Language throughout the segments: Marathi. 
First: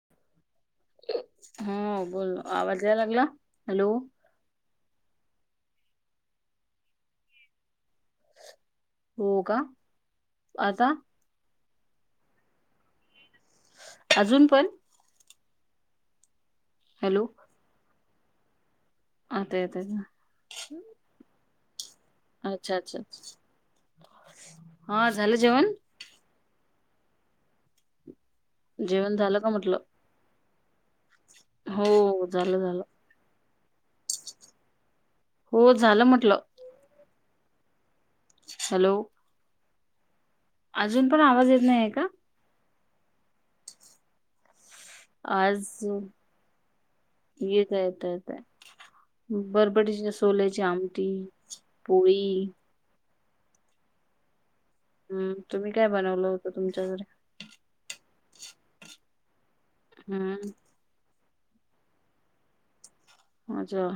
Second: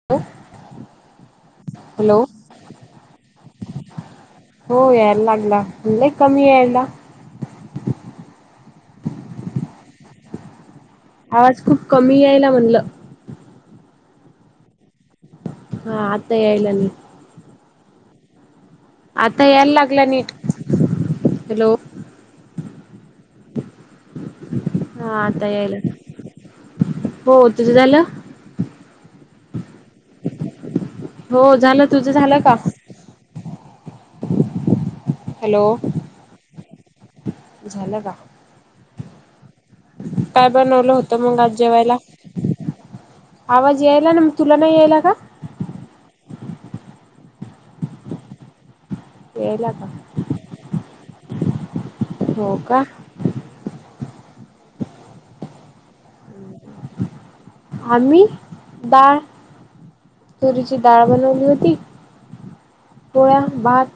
[unintelligible] हो हॅलो बोल आवाज याय लागला हॅलो. हो याय लागला पण लई कमी यायला. हो का आता. आवाज खूप कमी यायला म्हणलं अजून पण. हा आता येला ना. हॅलो. आता यायला लागला नीट हॅलो. अच्छा अच्छा. हा झालं ताई जेवण यायलाय हो तुझ झालं. जेवण झालं का म्हटलं? हो झालं तुझं झालं का? हॅलो हो झालं म्हटलं. झलं का? हॅलो. काय बनवलं अजून होतं पण मग आवाज आज येत नाही आहे जेवायला. का आवाज यायला ना मग तुला नाही यायला का? आज येत येत येतय. यायला का बरबट सोल्याची आमटी पोळी. हो का हम्म तुम्ही काय बनवलं होतं तुमच्याकडे. आम्ही द हम्म. ची डाळ बनवली होती पोळ्या भात. अच्छा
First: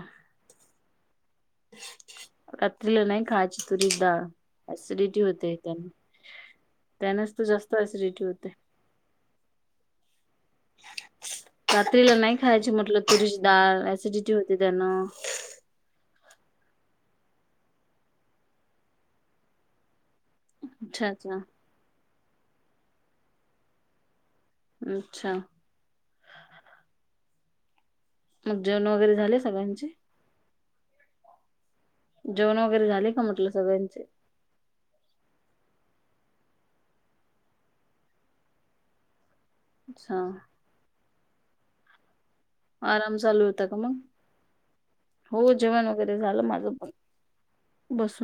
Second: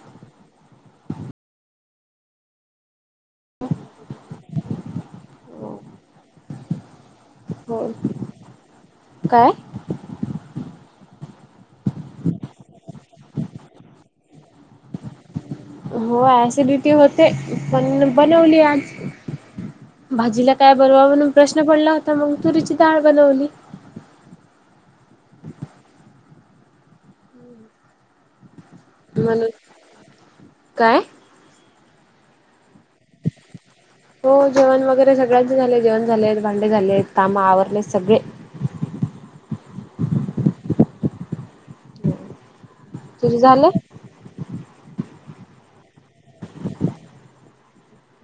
रात्रीला नाही खायची तुरी ाळ सिडिटी होते त्याना. त्यानेच त जास्त हो सिडिटी होते. काय? रात्रीला नाही खायची म्हटलं तुरीची डाळ एसिडिटी होती त्यानं. हो ऍसिडिटी होते पण बनवली आज भाजीला. काय बरवा अच्छा म्हणून अच्छा प्रश्न पडला होता मग तुरीची डाळ बनवली. अच्छा. मग जेवण वगैरे झाले म्हणून. सगळ्यांचे. काय? जेवण वगैरे झाले का म्हटलं सगळ्यांचे. हो जेवण वगैरे सगळ्यांचे झाले जेवण झालेत भांडे झालेत कामा आवरलेत सगळे. अच्छा. आराम तुझे चालू होता झाले का मग हो जेवण वगैरे झालं माझं पण.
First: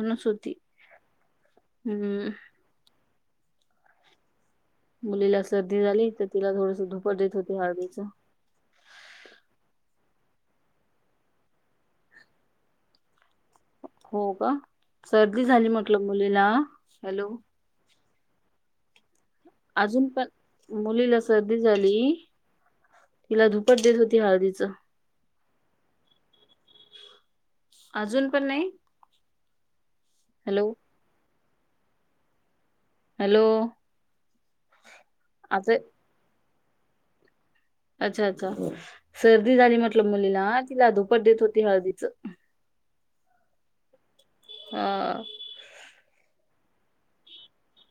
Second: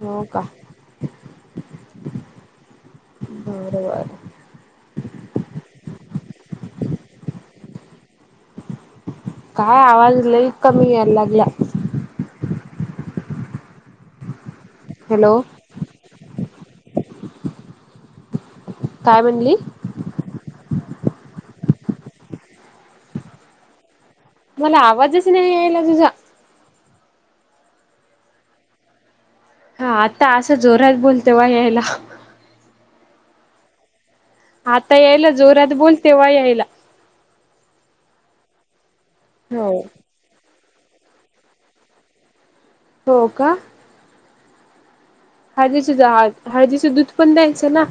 हो का होती हम्म. बरोबर. मुलीला सर्दी झाली तर तिला थोडस धुपट देत होते हळदीच. काय आवाज लई कमी यायला लागला. हो का हॅलो सर्दी झाली म्हटलं मुलीला हॅलो. काय म्हणली? अजून पण मुलीला सर्दी झाली. तिला धुपट देत होती हळदीच. स नाहीला तुझा. अजून पण नाही. हा आता असं हॅलो जोरात बोलते वा यायला. हॅलो. आता यायला जोरात आता बोल तेव्हा यायला. अच्छा अच्छा सर्दी हो झाली म्हटल मुलीला तिला ुपट देत होती हळदीच. हो का? हा. हळजदीचे हळदीेच दूध पण द्यायचं ना.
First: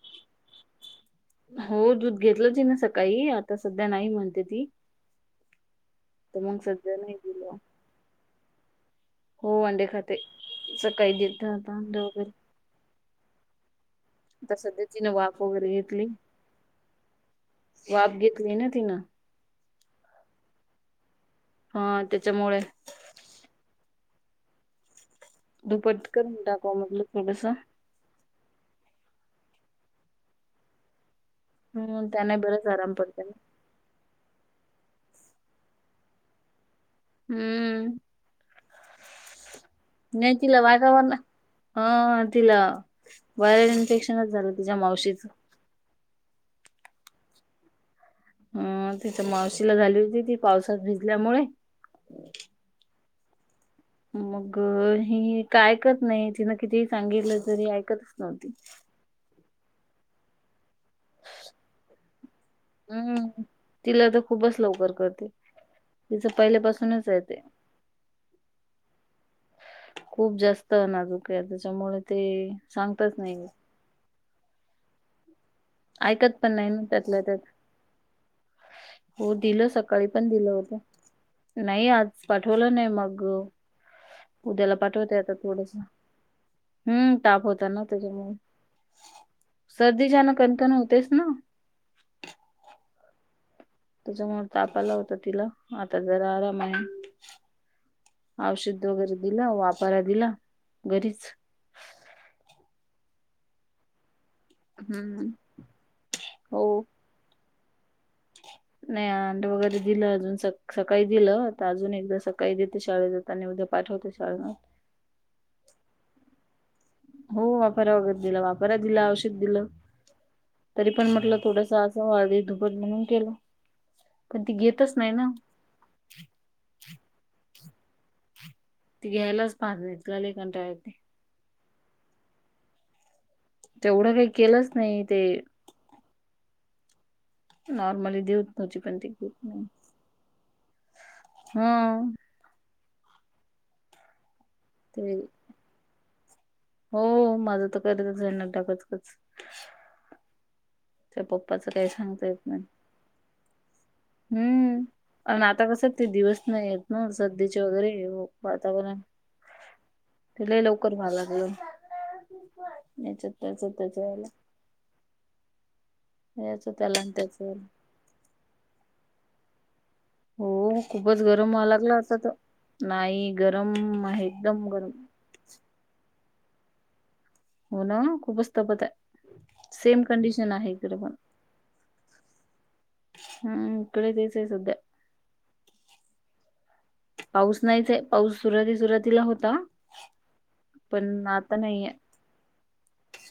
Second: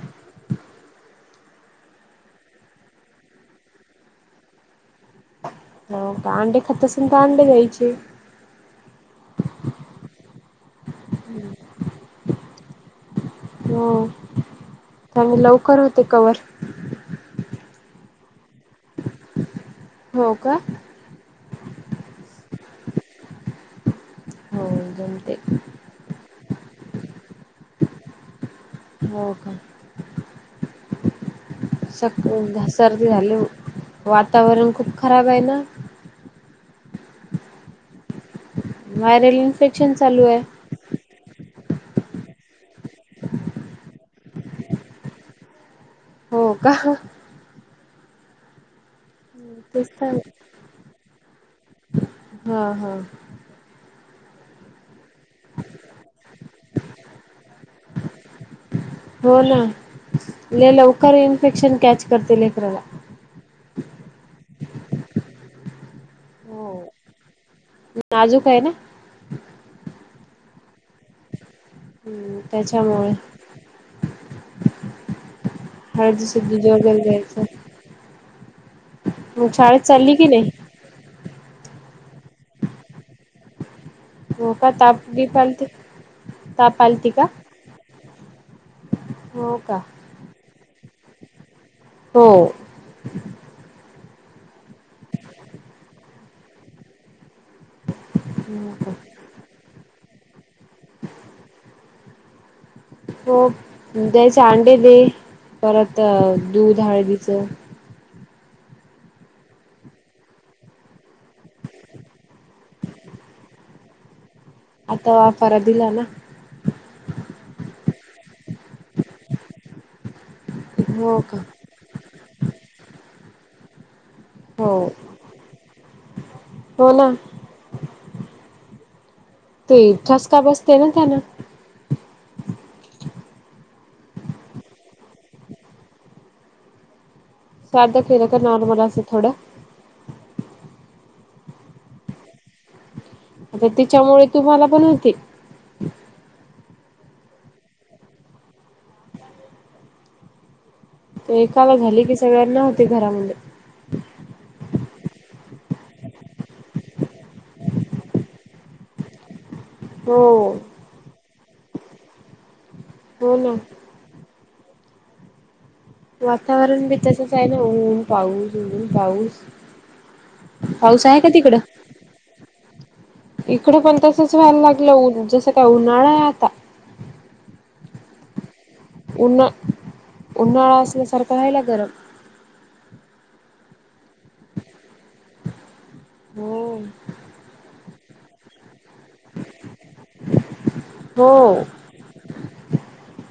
हो दूध घेतलं ती ना सकाळी आता सध्या नाही म्हणते ती. हो का तर मग अंडी खात सध्या असाल नाही तर, अंडी दिलं. घ्यायचे. हो अंडे खाते सकाळी [unintelligible] हो. आता सध्या तिनं वाफ त्यामुळे वगैरे लवकर होते घेतली. कवर वाफ घेतली ना तिनं. हो का? हा त्याच्यामुळे. हो जम ते. दुपटकरून टाक म्हटलं थोडस. हो का? हम्म, त्याने बरंच [unintelligible] आराम सर्दी पडते ना. झाली. वातावरण खूप खराब आहे ना? हम्म. व्हायरल इन्फेक्शन चालू नाही आहे तिला वागाव ना- हा, तिला व्हायरल इन्फेक्शनच झालं, तिच्या मावशीचं. हो का. अ तिच्या मावशीला तेच झाली तर होती, ती पावसात भिजल्यामुळे. हा हा. मग हि काय ऐकत नाही, तिन कितीही सांगितलं, तरी ऐकतच नव्हती. हो ना, लय लवकर इन्फेक्शन कॅच करते लेकराला. हम्म तिला तर खूपच लवकर करते. तिच पहिल्या पाासूनच आहे ते. नाजूक आहे ना खूप जास्त- त नाजुक आहे, त्याच्यामुळे ते त्याच्यामुळे सांगतच नाही. ऐकत हळदीचे पण दूध नाही ना, वगैरे त्यातल्या त्यात. द्यायचं हो मग दिलं, शाळेत सकाळी चालली की पण नाही दिलं होत. नाही आज पाठवलं नाही मग, हो का उद्याला ताप पाठवते आता बीप आलती थोडस. ताप आलती हुं का? ताप होता ना, त्याच्यामुळे. हो का? सर्दीच्या नक- नव्हतेच ना. हो. त्याच्यामुळे तापाला होत तिला, आता जरा आराम आहे. हो औषध का? वगैरे दिलं, वापारा दिला, घरीच. हो द्यायचे अंडे दे, हम्म परत हो दूध हळदीचं. नाही अं अंड वगैरे दिलं अजून. सकाळी दिलं आता अजून एकदा सकाळी देते शाळेत त्यांनी उद्या पाठवते शाळेला आता वाफारा दिला ना? हो वाफारा वगैरे दिला. वाफारा दिला. औषध दिलं. तरी पण हो म्हटलं का? थोडस- हो आधी [unintelligible] म्हणून केलं. पण ती हो घेतच नाही ना..? हो ना ती घ्यायलाच ते [unintelligible] तिला लय ठसका कंटाळा बसते येतो. ना त्यानं. तेवढं काही केलंच नाही ते- साधं नॉर्मली केलं का देऊत नची नॉर्मल पण असं तत थोडं नाही. हम. आता त्याच्यामुळे तुम्हाला पण ते होते. हो माझं तर करताच राहीना डबा च कसं. त्या पप्पाच एकाला काय झाली की सांगता येते नाही सगळ्यांना होते घरामध्ये हुं. आणि आता कसं ते दिवस नाही येत ना सर्दिचे वगैरे वातावरण हो लय लवकर मग लागलं हेच्यात हो ना. त्याच त्याच्यात कळले याच वातावरण बी त्याला आणि तसच त्याच आहे. ना याला न पाऊस ऊन पाऊस हो पाऊस खूपच आहे का गरम तिकडं? व्हांयाला लागला आता तर नाही गरम इकडे पण आहे तसच व्हायला एकदम गरम लागलं जसं काय उन्हाळा आहे आता हो ना खूपच तपत. उन्हा, सेम कंडिशन आहे उन्हाळा इकडे असल्यासारखा राहिला गरम. हम् इकडे तेच आहे सध्या. हो. पाऊस नाहीच आहे पाऊस सुरुाती सुरुवातीला होता, पण हो आता नाहीये.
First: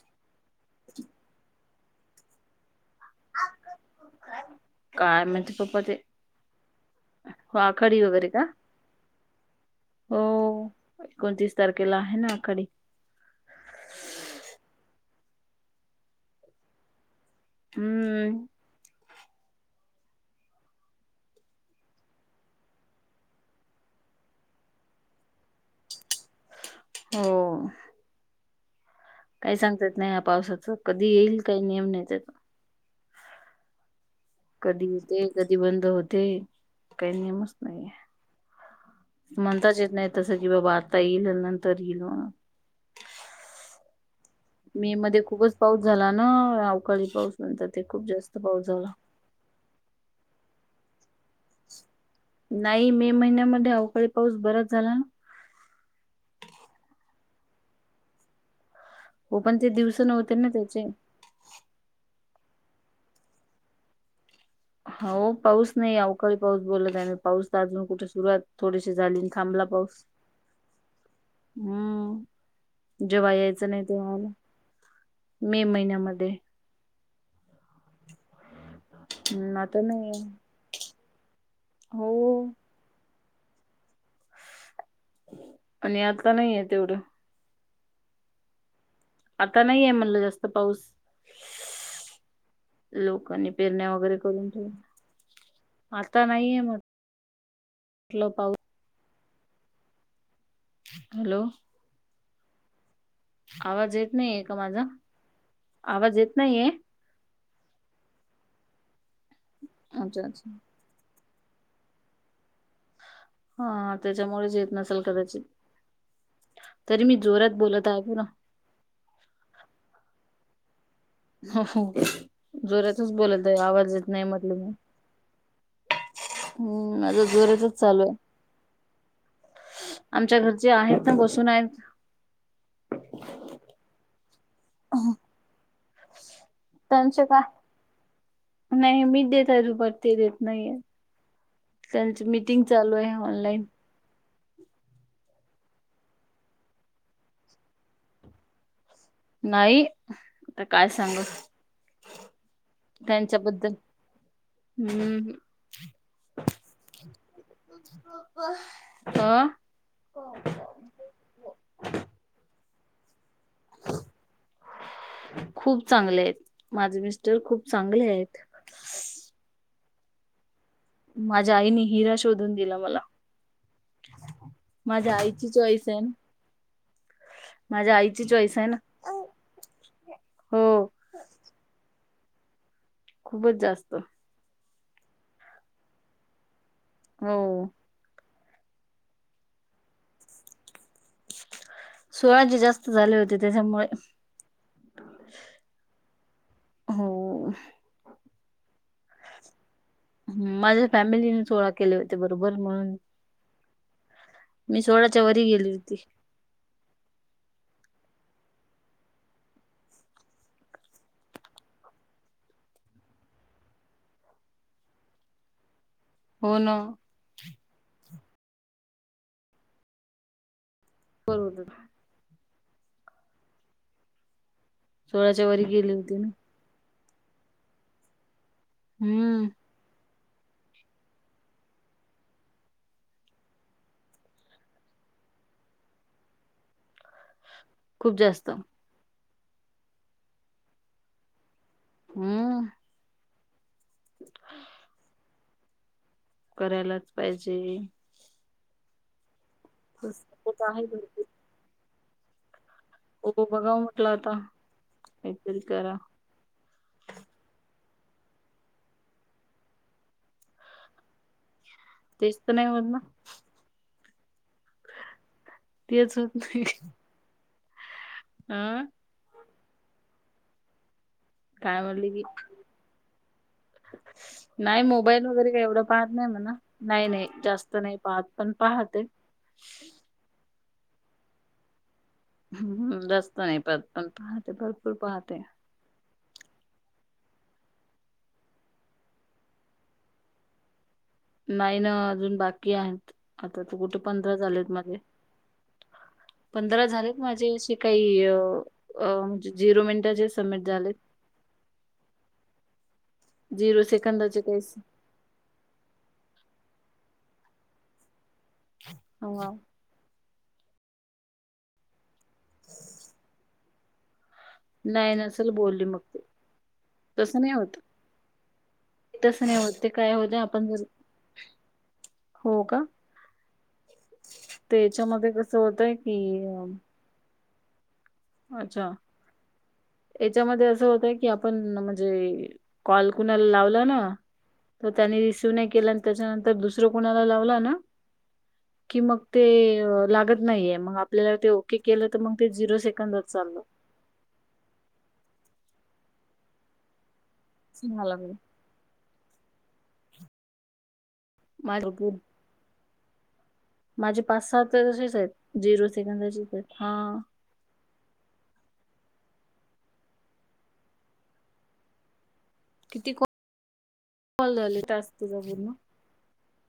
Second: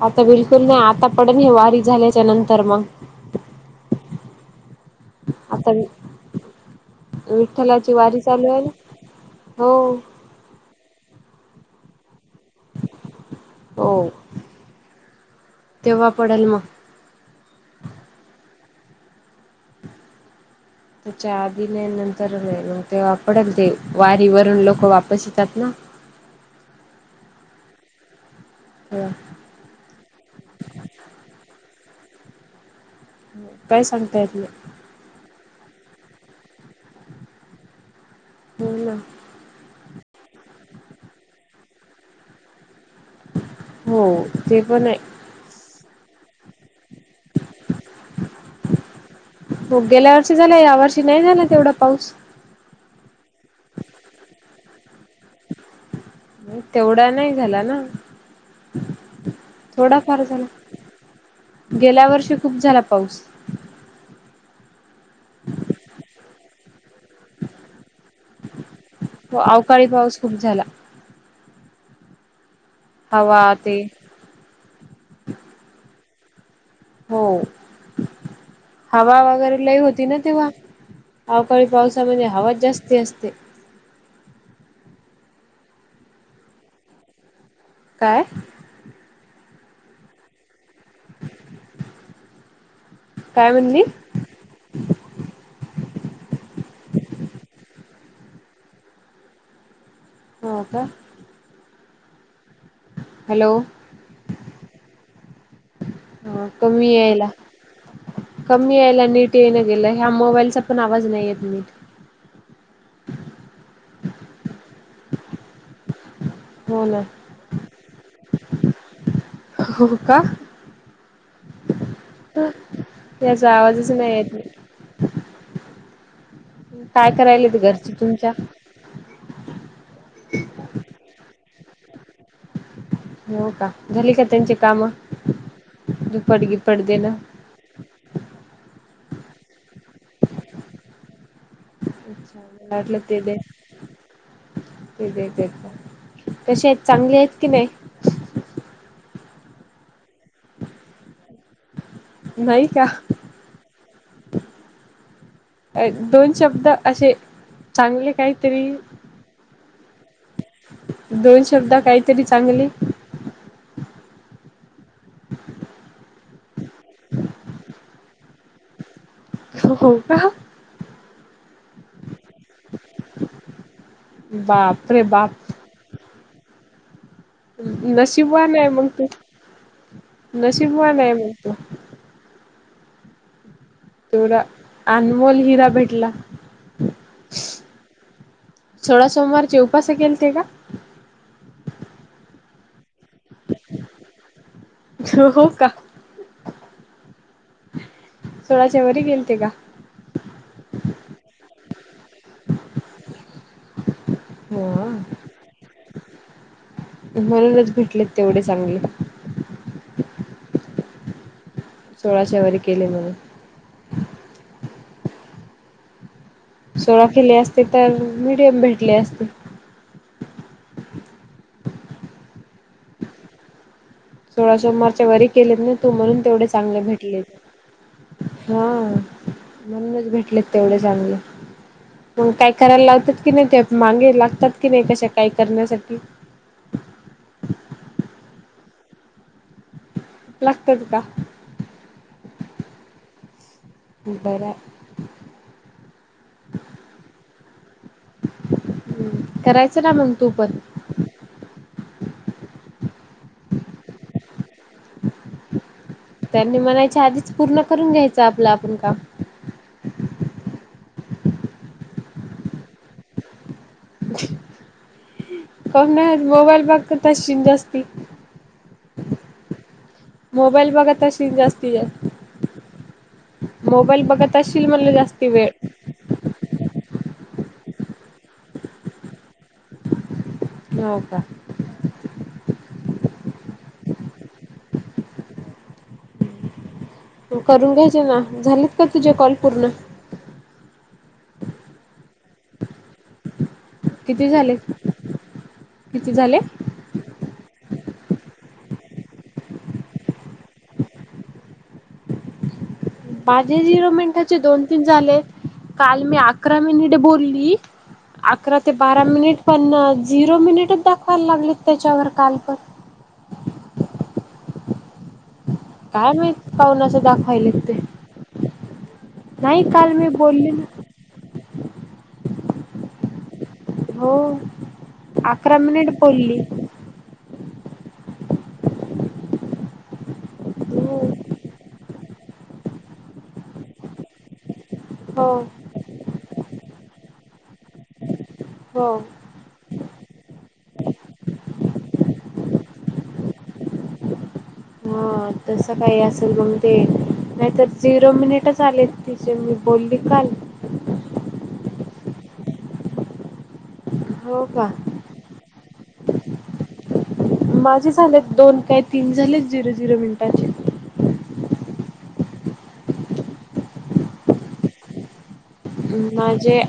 आता बिलकुल नाही, आता पडन हे वारी झाल्याच्या नंतर मग, काय माहिती आता पप्पा ही ते हो विठ्ठलाची आखाडी वारी वगैरे का चालू आहे ना हो. हो एकोणतीस तारखेला आहे, ना आखाडी. हो तेव्हा पडेल मग. हम्म. त्याच्या आ [unintelligible] नंतर मग ते वापडेल ते वारी वरून लोक वापस येतात ना. हो. [unintelligible] काही सांगता येत नाही या पावसाच कधी येईल काही नियम नाही त्याच. काय सांगतायेत नाही. कधी येते कधी बंद होते काही नियमच नाहीये. हो ना म्हणताच येत नाही तसं कि बाबा आता येईल नंतर येईल म्ह हो. ते पण मे आहे मध्ये खूपच पाऊस झाला ना अवकाळी पाऊस नंतर ते खूप जास्त पाऊस झाला. हो गेल्या वर्षी झालं या वर्षी नाही झाला तेवढा पाऊस. नाही मे महिन्यामध्ये अवकाळी पाऊस बराच झाला ना. तेवढा नाही झाला ना, हो पण ते दिवस थोडाफार नव्हते झाला. ना त्याचे गेल्या वर्षी खूप झाला पाऊस. हो पाऊस नाही अवकाळी पाऊस बोलत आहे पाऊस अजून कुठे सुरुवात थोडीशी झालेली थांबला अवकाळी पाऊस. खूप झाला हम्म, जेव्हा हवा यायचं ते नाही तेव्हाला. मे महिन्यामध्ये हो. हवा वगैरे हम्म लय आता होती नाही ना तेव्हा, अवकाळी हो पावसामध्ये हवा जास्ती असते. आणि आता नाहीये तेवढं. काय? आता नाहीये म्हणलं जास्त पाऊस. लोकांनी काय म्हणली पेरण्या वगैरे करून ठेव आता नाहीये म्ह, म्हटलं पाऊस. हो का? हॅलो. हॅलो आवाज येत नाहीये का माझा, आवाज येत ह नाहीये. कमी याला, कमी यायला नीट येन गेलं ह्या अच्छा अच्छा मोबाईलचा पण आवाज नाही येत नीट. हा त्याच्यामुळेच येत नसेल कदाचित. हो ना तरी मी जोरात बोलत आहे पु ना. हो का? हो हो, जोरातच बोलत याचा आहे आवाजच आवाज येत नाही म्हटलं नीट मी. हम्म काय माझा करायलेत जोरतच घरचे चालू आहे. तुमच्या आमच्या घरचे आहेत ना बसून आहेत. हो का? झाली का त्यांची काम दूपरीगी त्यांच काय? नाही मी देत परते देत नाहीये. त्यांची अच्छा मीटिंग चालू आहे ऑनलाईन. कशे आहेत चांगले आहेत की नाही? नाही आता काय सांग, नाही का त्यांच्याबद्दल हम्म दोन शब्द असे चांगले काहीतरी ह. [unintelligible] दोन शब्द काहीतरी चांगली खूप चांगले आहेत माझे मिस्टर खूप चांगले आहेत हो हो का माझ्या आई नी हिरश शोधून दिला मला, बाप रे माझ्या बाप आईची चॉईस आहे. माझ्या आईची नशीबवान चॉईस आहे ना मग तो, हो नसिबवान मग तो. खूपच जास्त. अनमोल हिरा भेटला हो सोळा सोमवारचे उपास केेल ते का सोळा जी जास्त झाले होते त्यांच्यामुळे हो का हो सोळाच्या वरी गेले ते का ह माझ्या फॅमिलीने सोळा केले होते बरोबर म्हणून मी हा सोळाच्या वरी गेली होती म्हणूनच भेटलेत तेवढे चांगले सोळाचा वरी केले म्हणून होन सोळा केले असते तर मीडियम भेटले असते [unintelligible] सोळा सोमवारी वरी सोळाच्या केलेत ना तू गेली होती म्हणून ना तेवढेच चांगले भेटले हा हम्म म्हणूनच भेटलेत तेवढे चांगले मग काय करायला लागतात की नाही ते मागे लागतात की नाही कशा काय करण्यासाठी खूप जास्त लागतात का हम् बरं करायलाच पाहिजे हम कराय [unintelligible] हो बघा म्हटलं आता एकच करा त्यांनी म्हणायच्या आधीच पूर्ण करून घ्यायचं आपलं आपण काम तेच तर नाही हो ना [inaudible] तेच [unintelligible] मोबाईल बघ तशी जास्ती हा मोबाईल बघत असशील काय म्हणले की [unintelligible] मोबाईल बघत असशील नाही म्हणले मोबाईल जास्ती वेळ वगैरे काही एवढं पाहत नाही म्हणा नाही नाही जास्त नाही पाहत पण पाहते न व का हम् जास्त नाही प पण पाहते भरपूर पाहते तु करून घ्यायचे ना झालेत का तुझे कॉल पूर्ण नाही ना अजून बाकी आहे आता तू कुठे किती पंधरा झाले? झालेत माझे किती झाले? जरा झालेत माझे असे काही अ अ झिरो मिनिटाचे सबमिट झालेत माझे झिरो मिनिटाचे सेकंदाचे काही दोन तीन झालेत काल मी अकरा मिनिट बोलली अकरा ते बारा मिनिट हा पण झिरो मिनिटच दाखवायला लागलेत त्याच्यावर काल पण [inaudible] नाही नसल बोल. काय नाही पाहनाचं दाखवायला ते तसे नाही हो ते काल मी काय होते बोलली आपण ना. जर हो का. हो त्यांच्यामध्ये कस अकरा मिनिट होतय कि बोलली. अच्छा! याच्यामध्ये असं हो होतय की आपण म्हणजे कॉल कुणाला लावला ना तर त्यानी रिसीव हो नाही केला आणि त्यांच्यानंतर दुसरं कोणाला लावला ना की मग ते लागत नाहीये मग आपल्याला ते ओके केलं तर मग ते झिरो सेकंदच चाललं हा तस काही असेल मग ते नाहीतर झिरो झाला म माझ मिनिट चालेत तिचे मी बोलली काल माझ. माझे हो पाच सात का तसेच आहेत झिरो सेकंदशीच आहेत हा. माझे झालेत दोन काही तीन झाले झिरो झिरो मिनिटांचे. कितील झाले तास तज परण म्हणजे.